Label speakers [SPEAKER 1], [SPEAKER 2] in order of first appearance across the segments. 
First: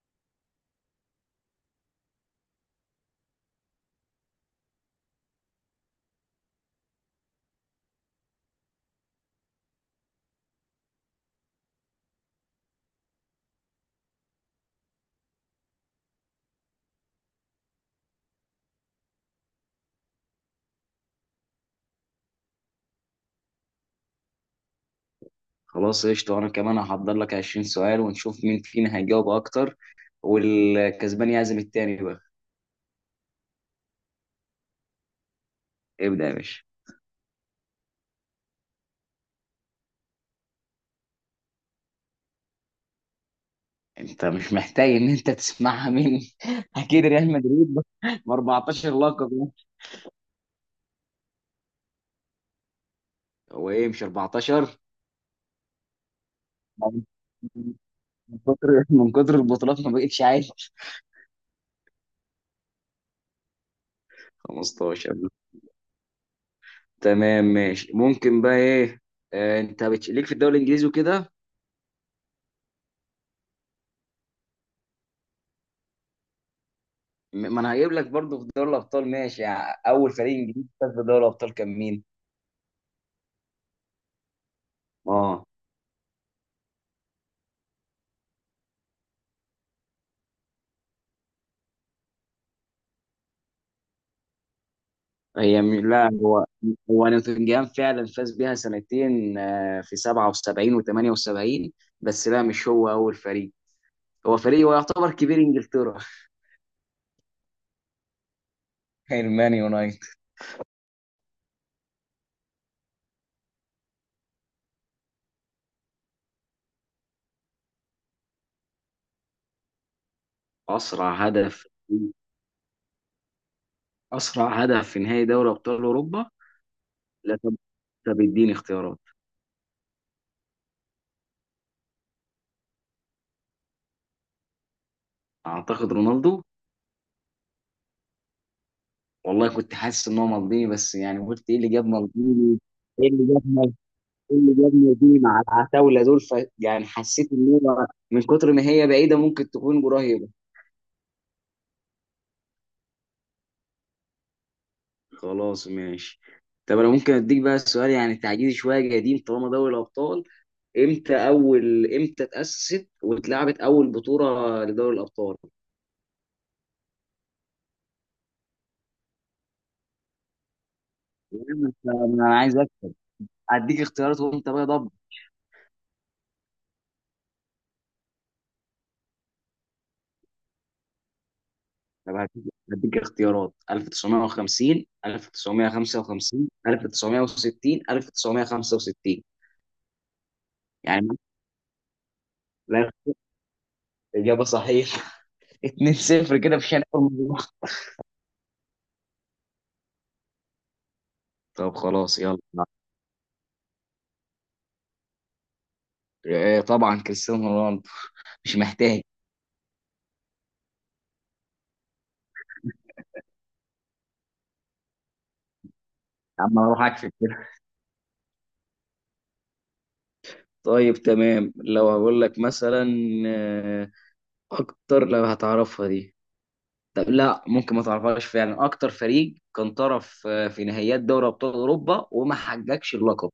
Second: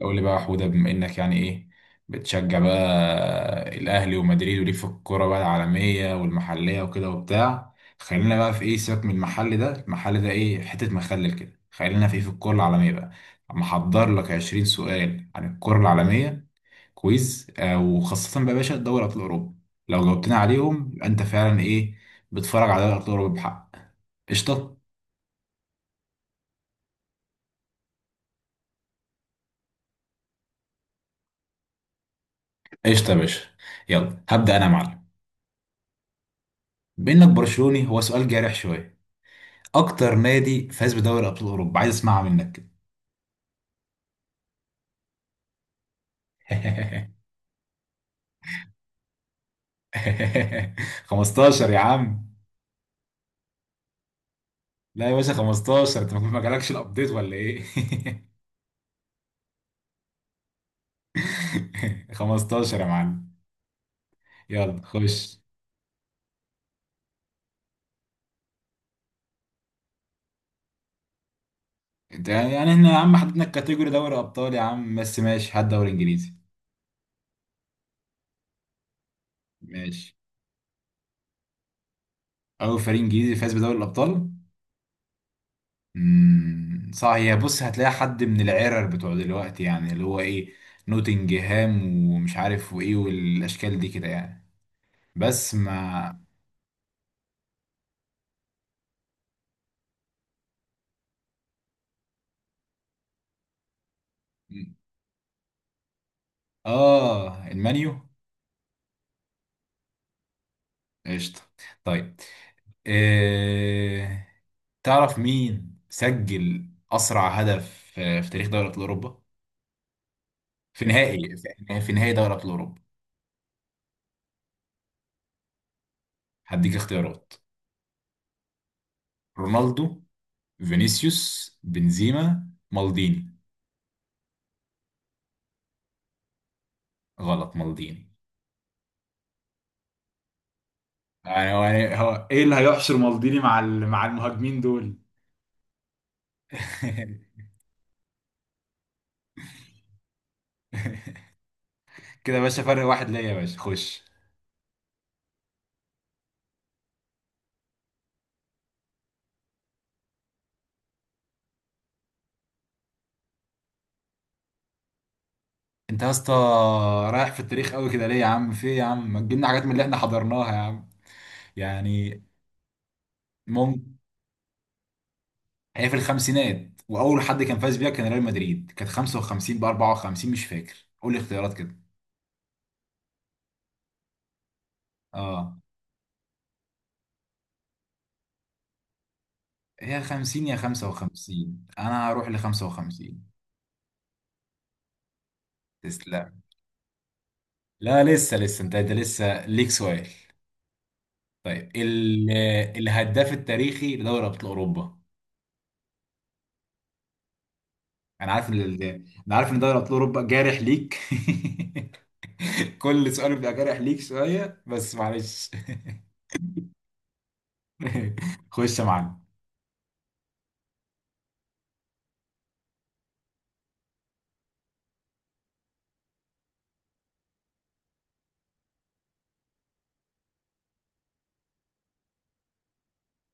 [SPEAKER 1] قول لي بقى يا حودة، بما انك يعني ايه، بتشجع بقى الاهلي ومدريد، وليك في الكوره بقى العالميه والمحليه وكده وبتاع. خلينا بقى في ايه، سيبك من المحل ده، المحل ده ايه، حته مخلل كده. خلينا في ايه، في الكوره العالميه بقى. محضر لك 20 سؤال عن الكوره العالميه، كويز. وخاصه بقى يا باشا دوري ابطال اوروبا. لو جاوبتنا عليهم يبقى انت فعلا ايه، بتتفرج على دوري ابطال اوروبا بحق. قشطه.
[SPEAKER 2] خلاص، قشطة. وأنا كمان هحضر لك 20 سؤال ونشوف مين فينا هيجاوب أكتر، والكسبان يعزم التاني بقى.
[SPEAKER 1] قشطه يا باشا، يلا هبدا انا يا معلم.
[SPEAKER 2] ابدأ يا باشا.
[SPEAKER 1] بانك برشلوني، هو سؤال جارح شويه. اكتر نادي فاز بدوري ابطال اوروبا، عايز اسمعها منك كده.
[SPEAKER 2] أنت مش محتاج إن أنت تسمعها مني أكيد ريال مدريد ب 14 لقب يعني.
[SPEAKER 1] 15 يا عم.
[SPEAKER 2] هو إيه، مش 14؟
[SPEAKER 1] لا يا باشا، 15، انت ما جالكش
[SPEAKER 2] من
[SPEAKER 1] الابديت ولا ايه؟
[SPEAKER 2] من كتر البطولات ما بقتش عايش.
[SPEAKER 1] 15 يا معلم، يلا
[SPEAKER 2] 15.
[SPEAKER 1] خش.
[SPEAKER 2] تمام، ماشي. ممكن بقى إيه؟ أنت ليك في الدوري الإنجليزي وكده.
[SPEAKER 1] انت يعني احنا يا عم حددنا الكاتيجوري دوري ابطال يا عم، بس ماشي، هات دوري انجليزي.
[SPEAKER 2] ما أنا هجيب لك برضه في دوري الأبطال. ماشي، يعني أول
[SPEAKER 1] ماشي.
[SPEAKER 2] فريق إنجليزي فاز بدوري الأبطال كان مين؟
[SPEAKER 1] اول فريق انجليزي فاز بدوري الابطال.
[SPEAKER 2] اه.
[SPEAKER 1] امم صح. هي بص، هتلاقي حد من العرر بتوع دلوقتي، يعني اللي هو ايه، نوتنجهام ومش عارف وايه والاشكال دي كده يعني. بس
[SPEAKER 2] هي م- لا
[SPEAKER 1] مع
[SPEAKER 2] هو نوتنجهام فعلا فاز بيها سنتين، في 77 و78. بس لا، مش هو اول فريق. هو فريق، هو يعتبر كبير انجلترا.
[SPEAKER 1] اه المانيو.
[SPEAKER 2] المان يونايتد.
[SPEAKER 1] قشطة. طيب. إيه... تعرف مين سجل أسرع هدف في تاريخ دوري أبطال أوروبا؟ في
[SPEAKER 2] اسرع
[SPEAKER 1] نهائي،
[SPEAKER 2] هدف
[SPEAKER 1] في نهائي دوري أبطال أوروبا.
[SPEAKER 2] اسرع هدف في نهائي دوري ابطال اوروبا.
[SPEAKER 1] هديك اختيارات:
[SPEAKER 2] لا، طب. اديني اختيارات.
[SPEAKER 1] رونالدو، فينيسيوس، بنزيما، مالديني.
[SPEAKER 2] اعتقد رونالدو.
[SPEAKER 1] غلط، مالديني.
[SPEAKER 2] والله كنت حاسس ان هو مالديني، بس يعني قلت
[SPEAKER 1] يعني
[SPEAKER 2] ايه
[SPEAKER 1] هو
[SPEAKER 2] اللي جاب
[SPEAKER 1] يعني هو ايه اللي
[SPEAKER 2] مالديني؟
[SPEAKER 1] هيحشر
[SPEAKER 2] ايه اللي
[SPEAKER 1] مالديني
[SPEAKER 2] جاب
[SPEAKER 1] مع
[SPEAKER 2] مال-
[SPEAKER 1] مع
[SPEAKER 2] ايه اللي
[SPEAKER 1] المهاجمين
[SPEAKER 2] جاب
[SPEAKER 1] دول.
[SPEAKER 2] مالديني مع العتاوله دول؟ يعني حسيت ان هو من كتر ما هي بعيده ممكن تكون قريبه.
[SPEAKER 1] كده يا باشا، فرق واحد ليا يا باشا، خش.
[SPEAKER 2] خلاص ماشي. طب انا ممكن اديك بقى السؤال، يعني تعجيزي شويه قديم طالما دوري الابطال. امتى اتاسست واتلعبت اول بطوله لدوري الابطال؟
[SPEAKER 1] انت يا اسطى رايح في التاريخ قوي كده ليه يا عم، في ايه يا عم، ما تجيبنا حاجات من اللي احنا حضرناها يا عم.
[SPEAKER 2] يعني
[SPEAKER 1] يعني
[SPEAKER 2] انا عايز اديك
[SPEAKER 1] ممكن.
[SPEAKER 2] اختيارات وانت بقى ضب.
[SPEAKER 1] هي في الخمسينات، واول حد كان فاز بيها كان ريال مدريد، كانت 55 ب 54، مش فاكر، قول لي اختيارات كده.
[SPEAKER 2] طب هديك، اختيارات: 1950،
[SPEAKER 1] اه،
[SPEAKER 2] 1955، 1960، 1965.
[SPEAKER 1] هي 50 يا
[SPEAKER 2] يعني
[SPEAKER 1] 55، انا هروح ل
[SPEAKER 2] لا،
[SPEAKER 1] 55.
[SPEAKER 2] اجابه صحيحه. 2-0
[SPEAKER 1] تسلم.
[SPEAKER 2] كده في شنو.
[SPEAKER 1] لا لسه لسه، انت لسه ليك سؤال. طيب
[SPEAKER 2] طب خلاص يلا.
[SPEAKER 1] الهداف التاريخي لدوري ابطال اوروبا.
[SPEAKER 2] طبعا كريستيانو رونالدو.
[SPEAKER 1] انا عارف
[SPEAKER 2] مش
[SPEAKER 1] ان ال-
[SPEAKER 2] محتاج.
[SPEAKER 1] انا عارف ان دوري ابطال اوروبا جارح ليك. كل سؤال بيبقى جارح ليك شوية بس معلش.
[SPEAKER 2] يا عم انا اروح اكشف كده.
[SPEAKER 1] خش يا معلم.
[SPEAKER 2] طيب، تمام. لو هقول لك مثلا آه، اكتر، لو هتعرفها دي. طب لا، ممكن ما تعرفهاش فعلا: اكتر فريق كان طرف في نهائيات دوري ابطال اوروبا وما حققش اللقب.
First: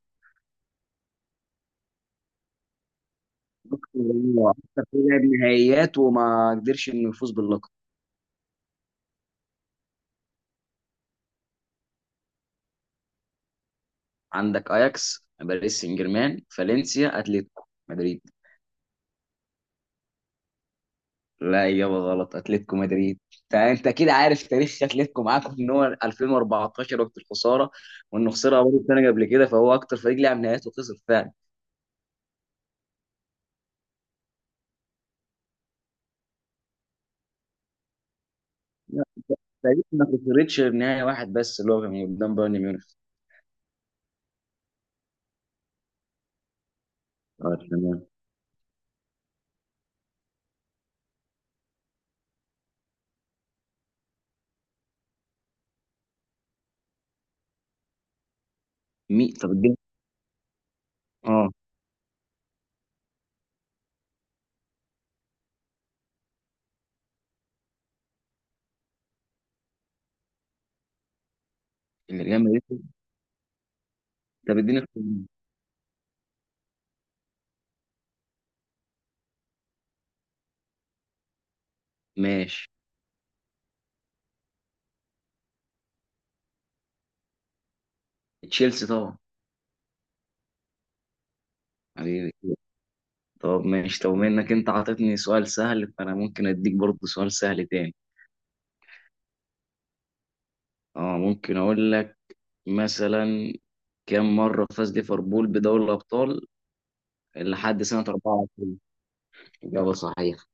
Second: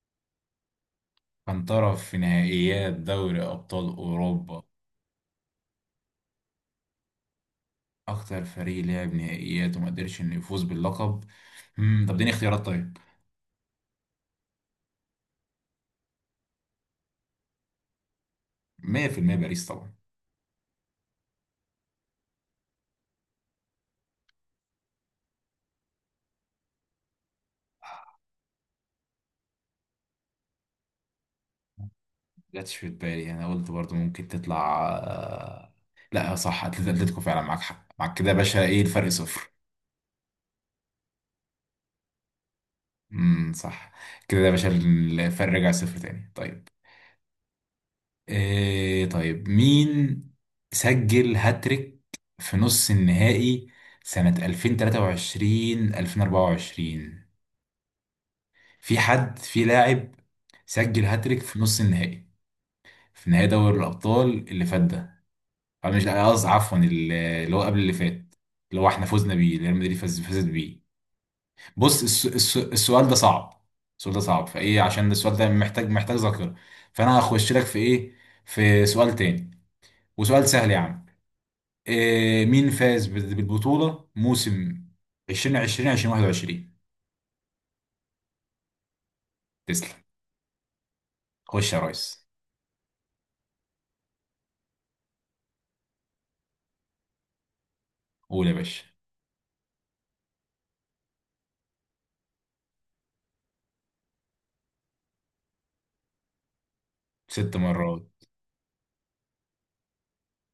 [SPEAKER 1] كان طرف في نهائيات دوري أبطال
[SPEAKER 2] الله.
[SPEAKER 1] أوروبا.
[SPEAKER 2] اكتر فريق لعب نهائيات وما قدرش انه يفوز باللقب.
[SPEAKER 1] أكتر فريق لعب نهائيات وما قدرش إنه يفوز باللقب. مم. طب اديني اختيارات طيب.
[SPEAKER 2] عندك اياكس، باريس سان جيرمان، فالنسيا، اتلتيكو مدريد.
[SPEAKER 1] 100%، باريس طبعا.
[SPEAKER 2] لا، إجابة غلط. أتلتيكو مدريد. أنت أكيد عارف تاريخ أتلتيكو معاكم، إن هو 2014 وقت الخسارة، وإنه خسرها برضه سنة قبل كده، فهو أكتر فريق لعب نهائيات وخسر فعلا.
[SPEAKER 1] ما جاتش في بالي، أنا قلت برضو ممكن تطلع. لا صح، أتلتيكو فعلا، معاك حق، معاك كده يا باشا، إيه
[SPEAKER 2] لا،
[SPEAKER 1] الفرق؟ صفر.
[SPEAKER 2] تقريبا ما خسرتش غير نهاية واحد بس اللي هو كان قدام بايرن ميونخ.
[SPEAKER 1] امم، صح. كده يا باشا الفرق رجع صفر تاني. طيب،
[SPEAKER 2] اه، تمام.
[SPEAKER 1] طيب، مين سجل هاتريك في نص النهائي سنة 2023 2024؟ في
[SPEAKER 2] مين؟
[SPEAKER 1] حد
[SPEAKER 2] طب
[SPEAKER 1] في
[SPEAKER 2] اديني.
[SPEAKER 1] لاعب سجل هاتريك
[SPEAKER 2] اه،
[SPEAKER 1] في نص النهائي، في نهائي دوري الأبطال اللي فات ده، أو مش، لا، قصدي عفوا، اللي هو قبل اللي فات، اللي هو احنا فزنا بيه، اللي ريال مدريد فاز فازت بيه. بص
[SPEAKER 2] اللي ريال مدريد.
[SPEAKER 1] السؤال ده صعب. السؤال ده صعب
[SPEAKER 2] طب اديني
[SPEAKER 1] فايه، عشان
[SPEAKER 2] اختيارات.
[SPEAKER 1] السؤال ده محتاج ذاكرة. فانا هخش لك في ايه، في سؤال تاني وسؤال سهل يا عم.
[SPEAKER 2] ماشي،
[SPEAKER 1] مين فاز بالبطولة موسم 2020 2021؟
[SPEAKER 2] تشيلسي طبعا.
[SPEAKER 1] تسلم، خش يا ريس.
[SPEAKER 2] حبيبي. طب ماشي. طب بما انك انت عطيتني سؤال سهل، فانا ممكن اديك برضه سؤال سهل تاني.
[SPEAKER 1] قول يا باشا.
[SPEAKER 2] اه، ممكن اقول لك مثلا: كام مرة فاز ليفربول بدوري الأبطال
[SPEAKER 1] ست
[SPEAKER 2] لحد سنة
[SPEAKER 1] مرات
[SPEAKER 2] 24؟ إجابة صحيحة.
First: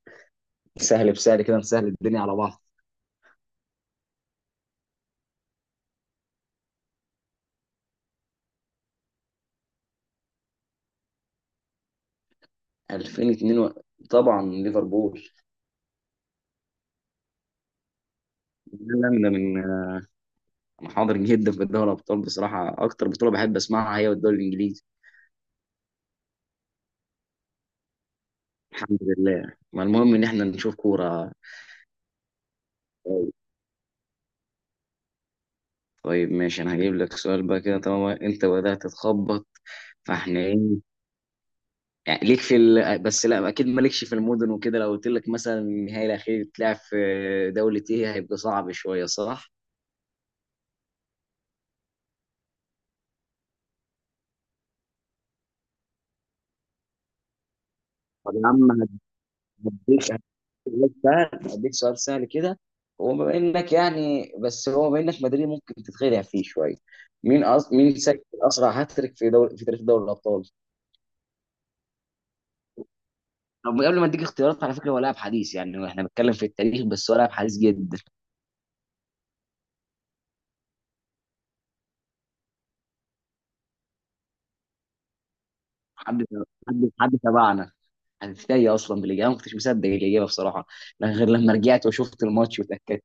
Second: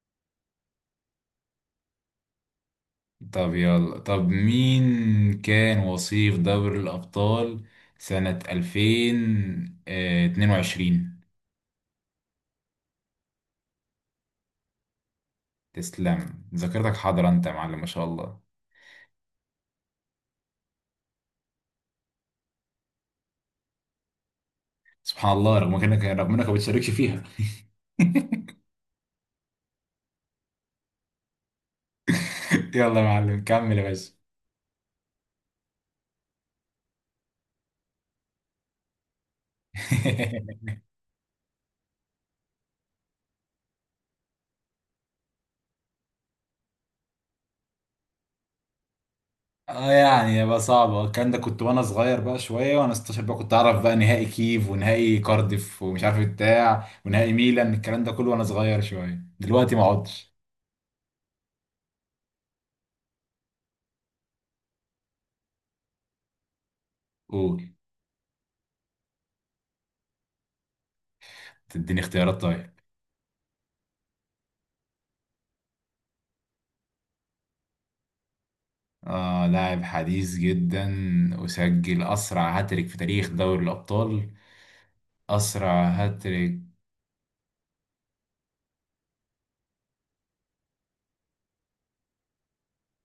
[SPEAKER 2] سهل بسهل كده نسهل الدنيا على بعض.
[SPEAKER 1] طب يلا، طب مين كان وصيف دوري الأبطال سنة 2022؟
[SPEAKER 2] 2002 طبعا ليفربول.
[SPEAKER 1] تسلم، ذاكرتك حاضرة أنت يا معلم، ما شاء الله.
[SPEAKER 2] لا لا، أنا من أنا حاضر جدا في دوري الأبطال. بصراحة أكتر بطولة بحب أسمعها هي الدوري الإنجليزي.
[SPEAKER 1] سبحان الله، رغم انك ما بتشاركش فيها.
[SPEAKER 2] الحمد لله. ما المهم إن إحنا نشوف كورة.
[SPEAKER 1] يلا يا معلم، كمل يا باشا.
[SPEAKER 2] طيب ماشي. أنا هجيب لك سؤال بقى كده طالما أنت بدأت تخبط، فإحنا إيه يعني ليك بس لا، اكيد مالكش في المدن وكده. لو قلت لك مثلا النهائي الاخير اتلعب في دولة ايه، هيبقى صعب شوية، صح؟
[SPEAKER 1] اه، يعني يبقى صعب الكلام ده، كنت وانا صغير بقى شويه، وانا 16 بقى كنت اعرف بقى نهائي كيف، ونهائي كارديف، ومش عارف بتاع، ونهائي ميلان، الكلام ده كله
[SPEAKER 2] طب يا
[SPEAKER 1] وانا
[SPEAKER 2] عم،
[SPEAKER 1] صغير شويه، دلوقتي ما
[SPEAKER 2] هديك
[SPEAKER 1] اقعدش.
[SPEAKER 2] هديك سؤال سهل كده. هو بما انك مدريد ممكن تتخدع فيه شويه.
[SPEAKER 1] قول.
[SPEAKER 2] مين سجل اسرع هاتريك في تاريخ دوري الابطال؟
[SPEAKER 1] تديني اختيارات طيب.
[SPEAKER 2] طب قبل ما اديك اختيارات، على فكره هو لاعب حديث، يعني احنا بنتكلم في التاريخ بس هو لاعب حديث جدا.
[SPEAKER 1] اه، لاعب حديث جدا، وسجل اسرع هاتريك في تاريخ دوري الابطال. اسرع
[SPEAKER 2] حد
[SPEAKER 1] هاتريك.
[SPEAKER 2] حد تبعنا. انا في تايه اصلا بالاجابه، ما كنتش مصدق الاجابه بصراحه، لا غير لما رجعت وشفت الماتش وتاكدت.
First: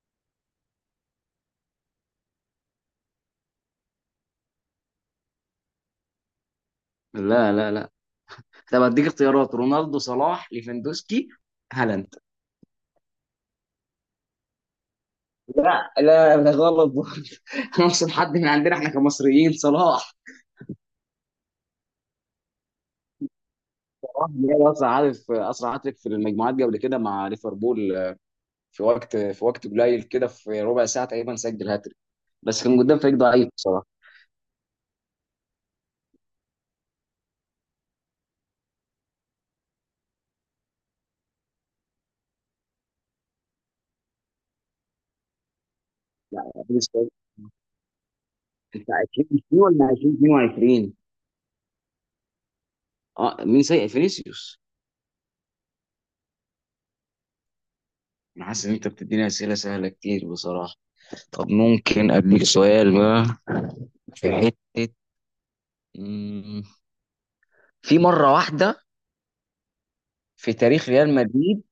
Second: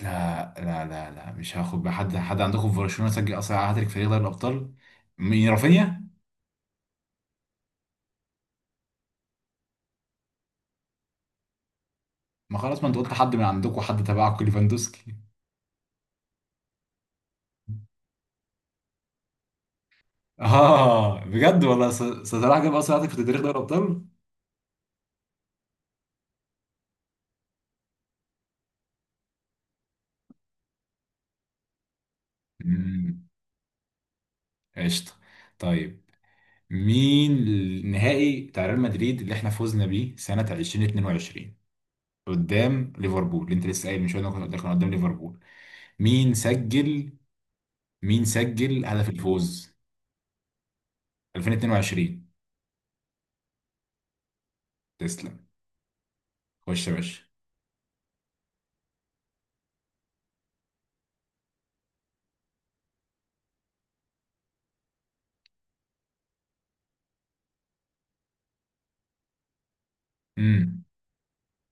[SPEAKER 1] لا لا لا لا، مش هاخد بحد، حد عندكم في برشلونه سجل اسرع هاتريك في تاريخ دوري الابطال. مين، رافينيا؟
[SPEAKER 2] لا لا لا. طب اديك اختيارات: رونالدو، صلاح، ليفاندوسكي، هالاند.
[SPEAKER 1] ما خلاص، ما انت قلت حد من عندكم، حد تبعكم، ليفاندوسكي.
[SPEAKER 2] لا لا، ده غلط برضه. انا اقصد حد من عندنا احنا كمصريين. صلاح.
[SPEAKER 1] اه بجد والله، صلاح جاب اصلا هدف في تاريخ دوري الابطال.
[SPEAKER 2] صلاح جاب اسرع هدف. في المجموعات قبل كده مع ليفربول، في وقت قليل كده، في ربع ساعه تقريبا سجل هاتريك. بس كان قدام فريق
[SPEAKER 1] امم.
[SPEAKER 2] ضعيف بصراحه.
[SPEAKER 1] قشطه. طيب. مين النهائي بتاع ريال مدريد اللي احنا فوزنا بيه سنه 2022، قدام ليفربول، اللي انت لسه قايل من شويه ده كان قدام ليفربول. مين
[SPEAKER 2] لا لا، فينيسيوس.
[SPEAKER 1] سجل مين سجل
[SPEAKER 2] انت
[SPEAKER 1] هدف
[SPEAKER 2] 20
[SPEAKER 1] الفوز؟
[SPEAKER 2] ولا 2022؟
[SPEAKER 1] 2022.
[SPEAKER 2] اه، مين سيء؟ فينيسيوس.
[SPEAKER 1] تسلم. خش يا باشا.
[SPEAKER 2] انا حاسس ان انت بتديني اسئله سهله كتير بصراحه. طب ممكن اديك سؤال بقى في حته، مم، في مره واحده في
[SPEAKER 1] امم.
[SPEAKER 2] تاريخ ريال مدريد،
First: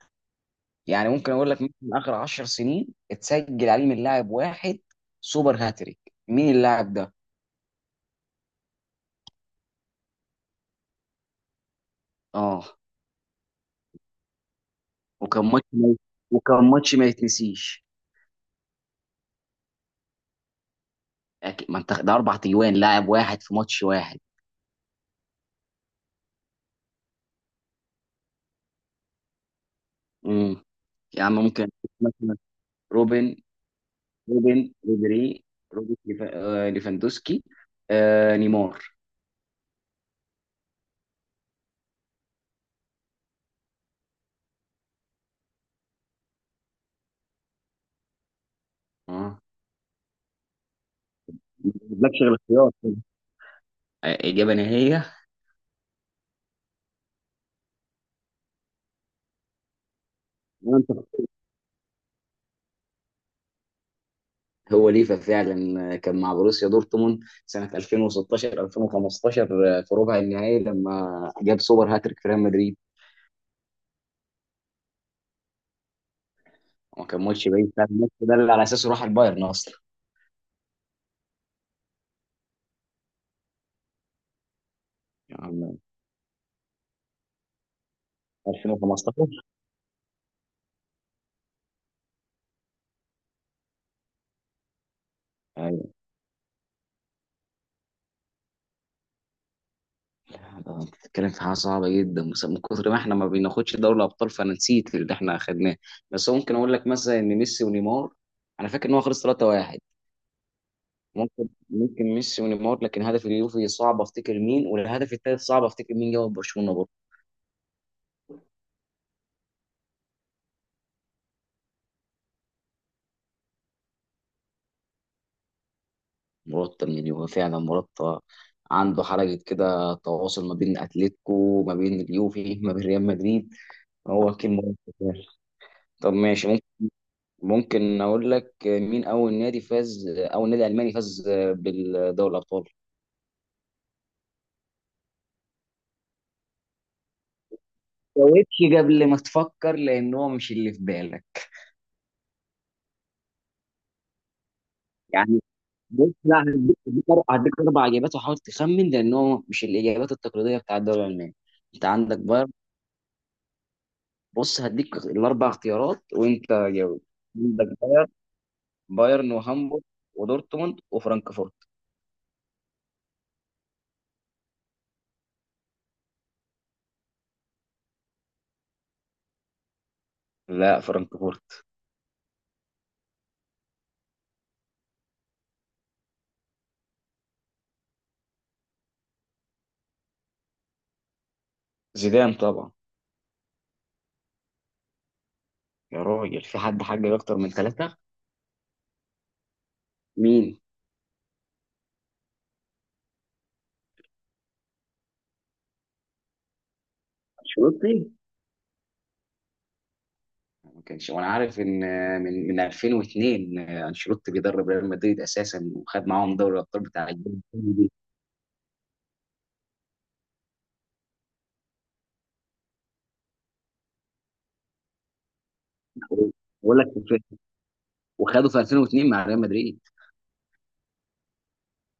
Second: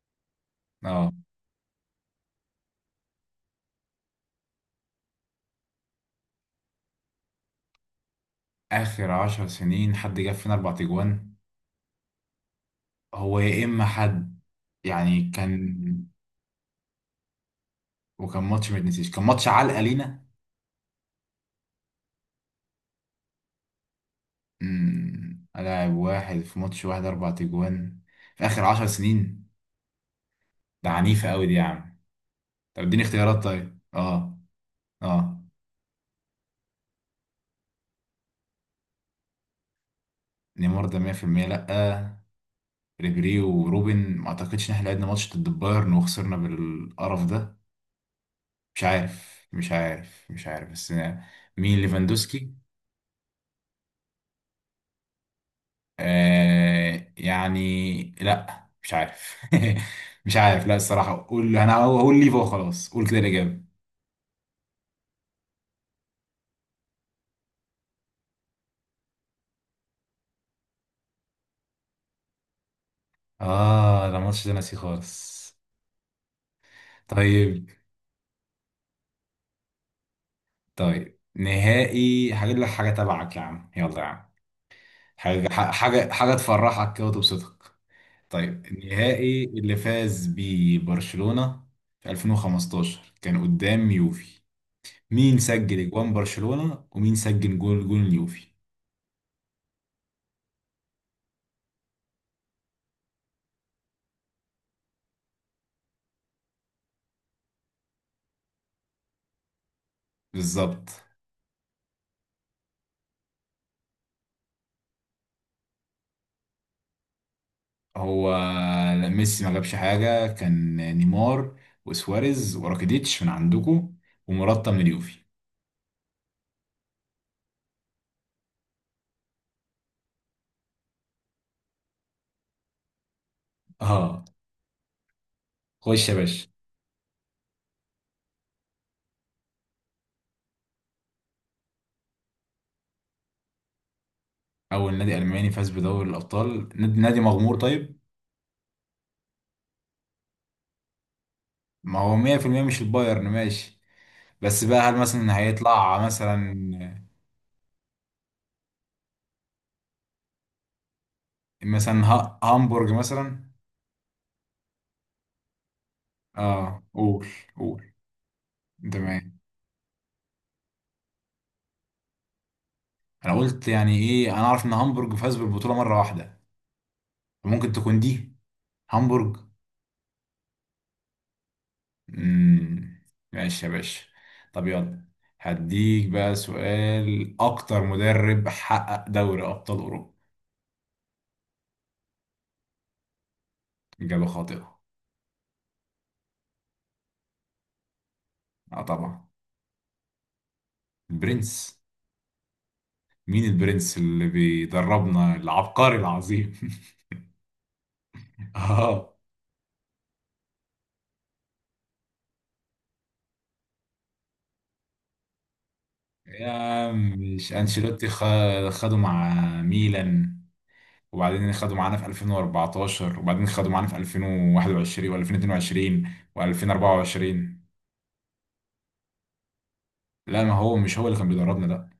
[SPEAKER 2] يعني
[SPEAKER 1] اه،
[SPEAKER 2] ممكن اقول لك، ممكن اخر 10 سنين اتسجل عليه من لاعب واحد سوبر هاتريك. مين اللاعب ده؟
[SPEAKER 1] اخر 10 سنين حد جاب فينا 4 تجوان،
[SPEAKER 2] اه.
[SPEAKER 1] هو يا اما حد يعني
[SPEAKER 2] وكان
[SPEAKER 1] كان،
[SPEAKER 2] ماتش ما وكان ماتش ما يتنسيش.
[SPEAKER 1] وكان ماتش ما يتنسيش، كان ماتش علقة لينا.
[SPEAKER 2] أكيد، ما انت ده اربع تجوان لاعب واحد في ماتش واحد.
[SPEAKER 1] لاعب واحد في ماتش واحد، 4 تجوان في اخر 10 سنين،
[SPEAKER 2] امم
[SPEAKER 1] ده
[SPEAKER 2] يا
[SPEAKER 1] عنيفة
[SPEAKER 2] عم،
[SPEAKER 1] قوي دي يا
[SPEAKER 2] ممكن
[SPEAKER 1] عم.
[SPEAKER 2] مثلا
[SPEAKER 1] طب اديني
[SPEAKER 2] روبن
[SPEAKER 1] اختيارات طيب. اه
[SPEAKER 2] روبن
[SPEAKER 1] اه،
[SPEAKER 2] ريبيري، روبرت ليفاندوسكي، نيمار.
[SPEAKER 1] نيمار ده 100% لا. ريبيري وروبن ما اعتقدش ان احنا لعبنا ماتش ضد البايرن وخسرنا بالقرف ده. مش
[SPEAKER 2] اه،
[SPEAKER 1] عارف مش عارف مش عارف، بس.
[SPEAKER 2] ما
[SPEAKER 1] مين،
[SPEAKER 2] جابلكش غير
[SPEAKER 1] ليفاندوسكي؟
[SPEAKER 2] اختيار. إجابة نهائية.
[SPEAKER 1] يعني لا، مش عارف. مش عارف، لا
[SPEAKER 2] وأنت.
[SPEAKER 1] الصراحة، قول، انا هقول ليفا وخلاص، قول كده الإجابة.
[SPEAKER 2] هو ليفا فعلا، كان مع بروسيا دورتموند سنة 2016 2015، في ربع النهائي لما جاب سوبر هاتريك في ريال مدريد.
[SPEAKER 1] اه، ده الماتش ده ناسي خالص.
[SPEAKER 2] وما كان ماتش
[SPEAKER 1] طيب
[SPEAKER 2] بعيد فعلا الماتش ده اللي على أساسه راح البايرن أصلا.
[SPEAKER 1] طيب نهائي هجيب لك حاجه تبعك يا عم، يلا يا عم، حاجه
[SPEAKER 2] يعني
[SPEAKER 1] حاجه حاجه تفرحك كده وتبسطك. طيب
[SPEAKER 2] 2015.
[SPEAKER 1] النهائي اللي فاز بيه برشلونه في 2015، كان قدام يوفي، مين سجل اجوان برشلونه، ومين سجل جول اليوفي؟
[SPEAKER 2] انت بتتكلم في حاجه صعبه جدا، بس من كتر ما احنا ما بناخدش دوري الابطال فانا نسيت اللي احنا اخدناه. بس ممكن اقول لك مثلا ان ميسي ونيمار، انا فاكر ان هو خلص 3-1.
[SPEAKER 1] بالظبط.
[SPEAKER 2] ممكن ميسي ونيمار، لكن هدف اليوفي صعب افتكر مين، والهدف الثالث صعب افتكر مين جاب برشلونه برضه.
[SPEAKER 1] هو، لا ميسي ما جابش حاجه، كان نيمار وسواريز وراكيديتش من عندكم، ومراتا من اليوفي.
[SPEAKER 2] مرتب من اليوفي، فعلا مرتب. عنده حركه كده، تواصل ما بين اتلتيكو، ما بين اليوفي، ما بين ريال مدريد.
[SPEAKER 1] اه،
[SPEAKER 2] هو كلمه.
[SPEAKER 1] خش
[SPEAKER 2] طب
[SPEAKER 1] يا باشا.
[SPEAKER 2] ماشي. ممكن اقول لك، مين اول نادي فاز اول نادي الماني فاز بالدوري الابطال.
[SPEAKER 1] أول نادي ألماني فاز بدوري الأبطال، نادي نادي مغمور طيب.
[SPEAKER 2] جاوبش قبل ما تفكر لان هو مش اللي في بالك.
[SPEAKER 1] ما هو 100% مش البايرن، ماشي، بس بقى هل مثلا
[SPEAKER 2] يعني
[SPEAKER 1] هيطلع
[SPEAKER 2] بص، لا
[SPEAKER 1] مثلا،
[SPEAKER 2] هديك، هديك اربع اجابات، وحاول تخمن لان هو مش الاجابات التقليديه بتاع الدوري الالماني. انت عندك بايرن.
[SPEAKER 1] هامبورج مثلا.
[SPEAKER 2] بص هديك الاربع اختيارات وانت
[SPEAKER 1] اه،
[SPEAKER 2] جاوب.
[SPEAKER 1] قول
[SPEAKER 2] عندك
[SPEAKER 1] قول.
[SPEAKER 2] بايرن
[SPEAKER 1] تمام.
[SPEAKER 2] وهامبورغ ودورتموند وفرانكفورت.
[SPEAKER 1] أنا قلت يعني إيه، أنا أعرف إن هامبورج فاز بالبطولة مرة واحدة، فممكن تكون دي، هامبورج.
[SPEAKER 2] لا، فرانكفورت.
[SPEAKER 1] مم. ماشي يا باشا. طب يلا، هديك بقى سؤال، أكتر مدرب حقق دوري أبطال أوروبا.
[SPEAKER 2] زيدان طبعا.
[SPEAKER 1] إجابة خاطئة.
[SPEAKER 2] يا راجل، في حد حاجه اكتر من ثلاثه؟
[SPEAKER 1] اه طبعا.
[SPEAKER 2] مين؟
[SPEAKER 1] برنس. مين البرنس اللي بيدربنا العبقري العظيم؟
[SPEAKER 2] انشيلوتي.
[SPEAKER 1] اه.
[SPEAKER 2] ما كانش، وانا عارف ان من 2002 انشيلوتي بيدرب ريال مدريد اساسا وخد معاهم
[SPEAKER 1] يا
[SPEAKER 2] دوري الابطال بتاع
[SPEAKER 1] عم،
[SPEAKER 2] الجيل
[SPEAKER 1] مش
[SPEAKER 2] الثاني دي.
[SPEAKER 1] انشيلوتي، خده مع ميلان، وبعدين خده معانا في 2014، وبعدين خده معانا في 2021 و2022
[SPEAKER 2] بقول لك
[SPEAKER 1] و2024.
[SPEAKER 2] وخده في 2002 مع ريال مدريد.
[SPEAKER 1] لا، ما هو مش هو اللي كان بيدربنا ده.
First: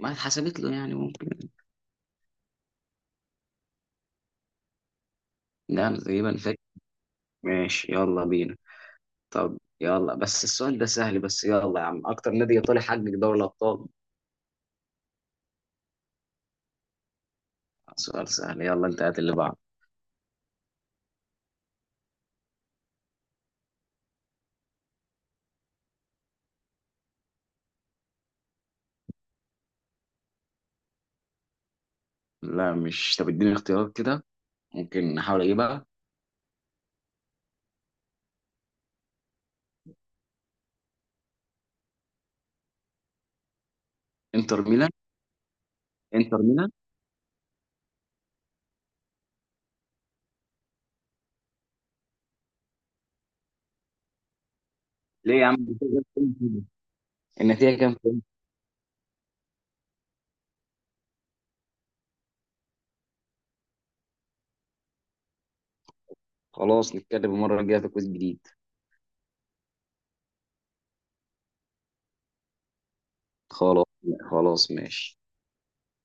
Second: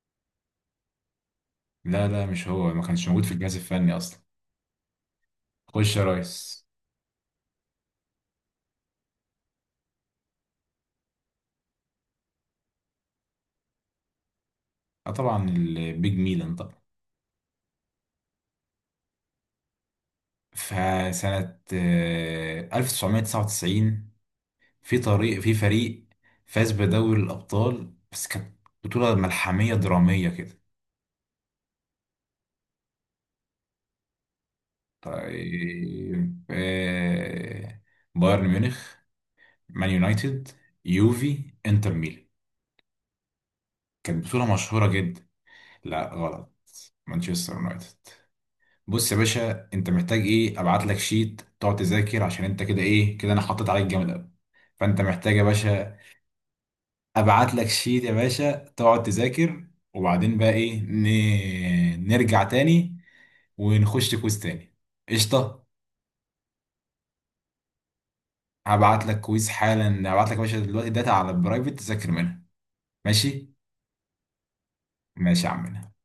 [SPEAKER 2] ما اتحسبت له يعني ممكن.
[SPEAKER 1] لا لا، مش هو، ما كانش موجود في الجهاز الفني اصلا.
[SPEAKER 2] ده
[SPEAKER 1] خش
[SPEAKER 2] أنا
[SPEAKER 1] يا
[SPEAKER 2] تقريبا فاكر.
[SPEAKER 1] ريس.
[SPEAKER 2] ماشي، يلا بينا. طب يلا، بس السؤال ده سهل بس، يلا يا عم: اكتر نادي ايطالي حقق دوري الابطال؟
[SPEAKER 1] اه طبعا البيج ميلان طبعا.
[SPEAKER 2] سؤال سهل، يلا انت هات اللي بعده.
[SPEAKER 1] فسنة 1999، في فريق فاز بدوري الأبطال، بس كانت بطولة ملحمية درامية كده.
[SPEAKER 2] لا مش، طب اديني اختيارات كده، ممكن نحاول اجيبها.
[SPEAKER 1] طيب بايرن ميونخ، مان يونايتد، يوفي، انتر ميلان. كانت بطولة
[SPEAKER 2] انتر
[SPEAKER 1] مشهورة
[SPEAKER 2] ميلان.
[SPEAKER 1] جدا. لا
[SPEAKER 2] انتر
[SPEAKER 1] غلط.
[SPEAKER 2] ميلان.
[SPEAKER 1] مانشستر يونايتد. بص يا باشا، انت محتاج ايه، ابعت لك شيت تقعد تذاكر، عشان انت كده ايه كده، انا حطيت عليك جامد قوي. فانت
[SPEAKER 2] ليه
[SPEAKER 1] محتاج يا
[SPEAKER 2] يا عم؟
[SPEAKER 1] باشا ابعت لك
[SPEAKER 2] النتيجه كام؟
[SPEAKER 1] شيت يا باشا تقعد تذاكر. وبعدين بقى ايه، نرجع تاني ونخش كويز تاني. قشطه.
[SPEAKER 2] خلاص نتكلم المرة الجاية في كويس جديد.
[SPEAKER 1] هبعت لك كويز حالا، هبعت لك يا باشا دلوقتي داتا على البرايفت تذاكر منها. ماشي.
[SPEAKER 2] خلاص، خلاص ماشي.
[SPEAKER 1] ماشي يا عمنا.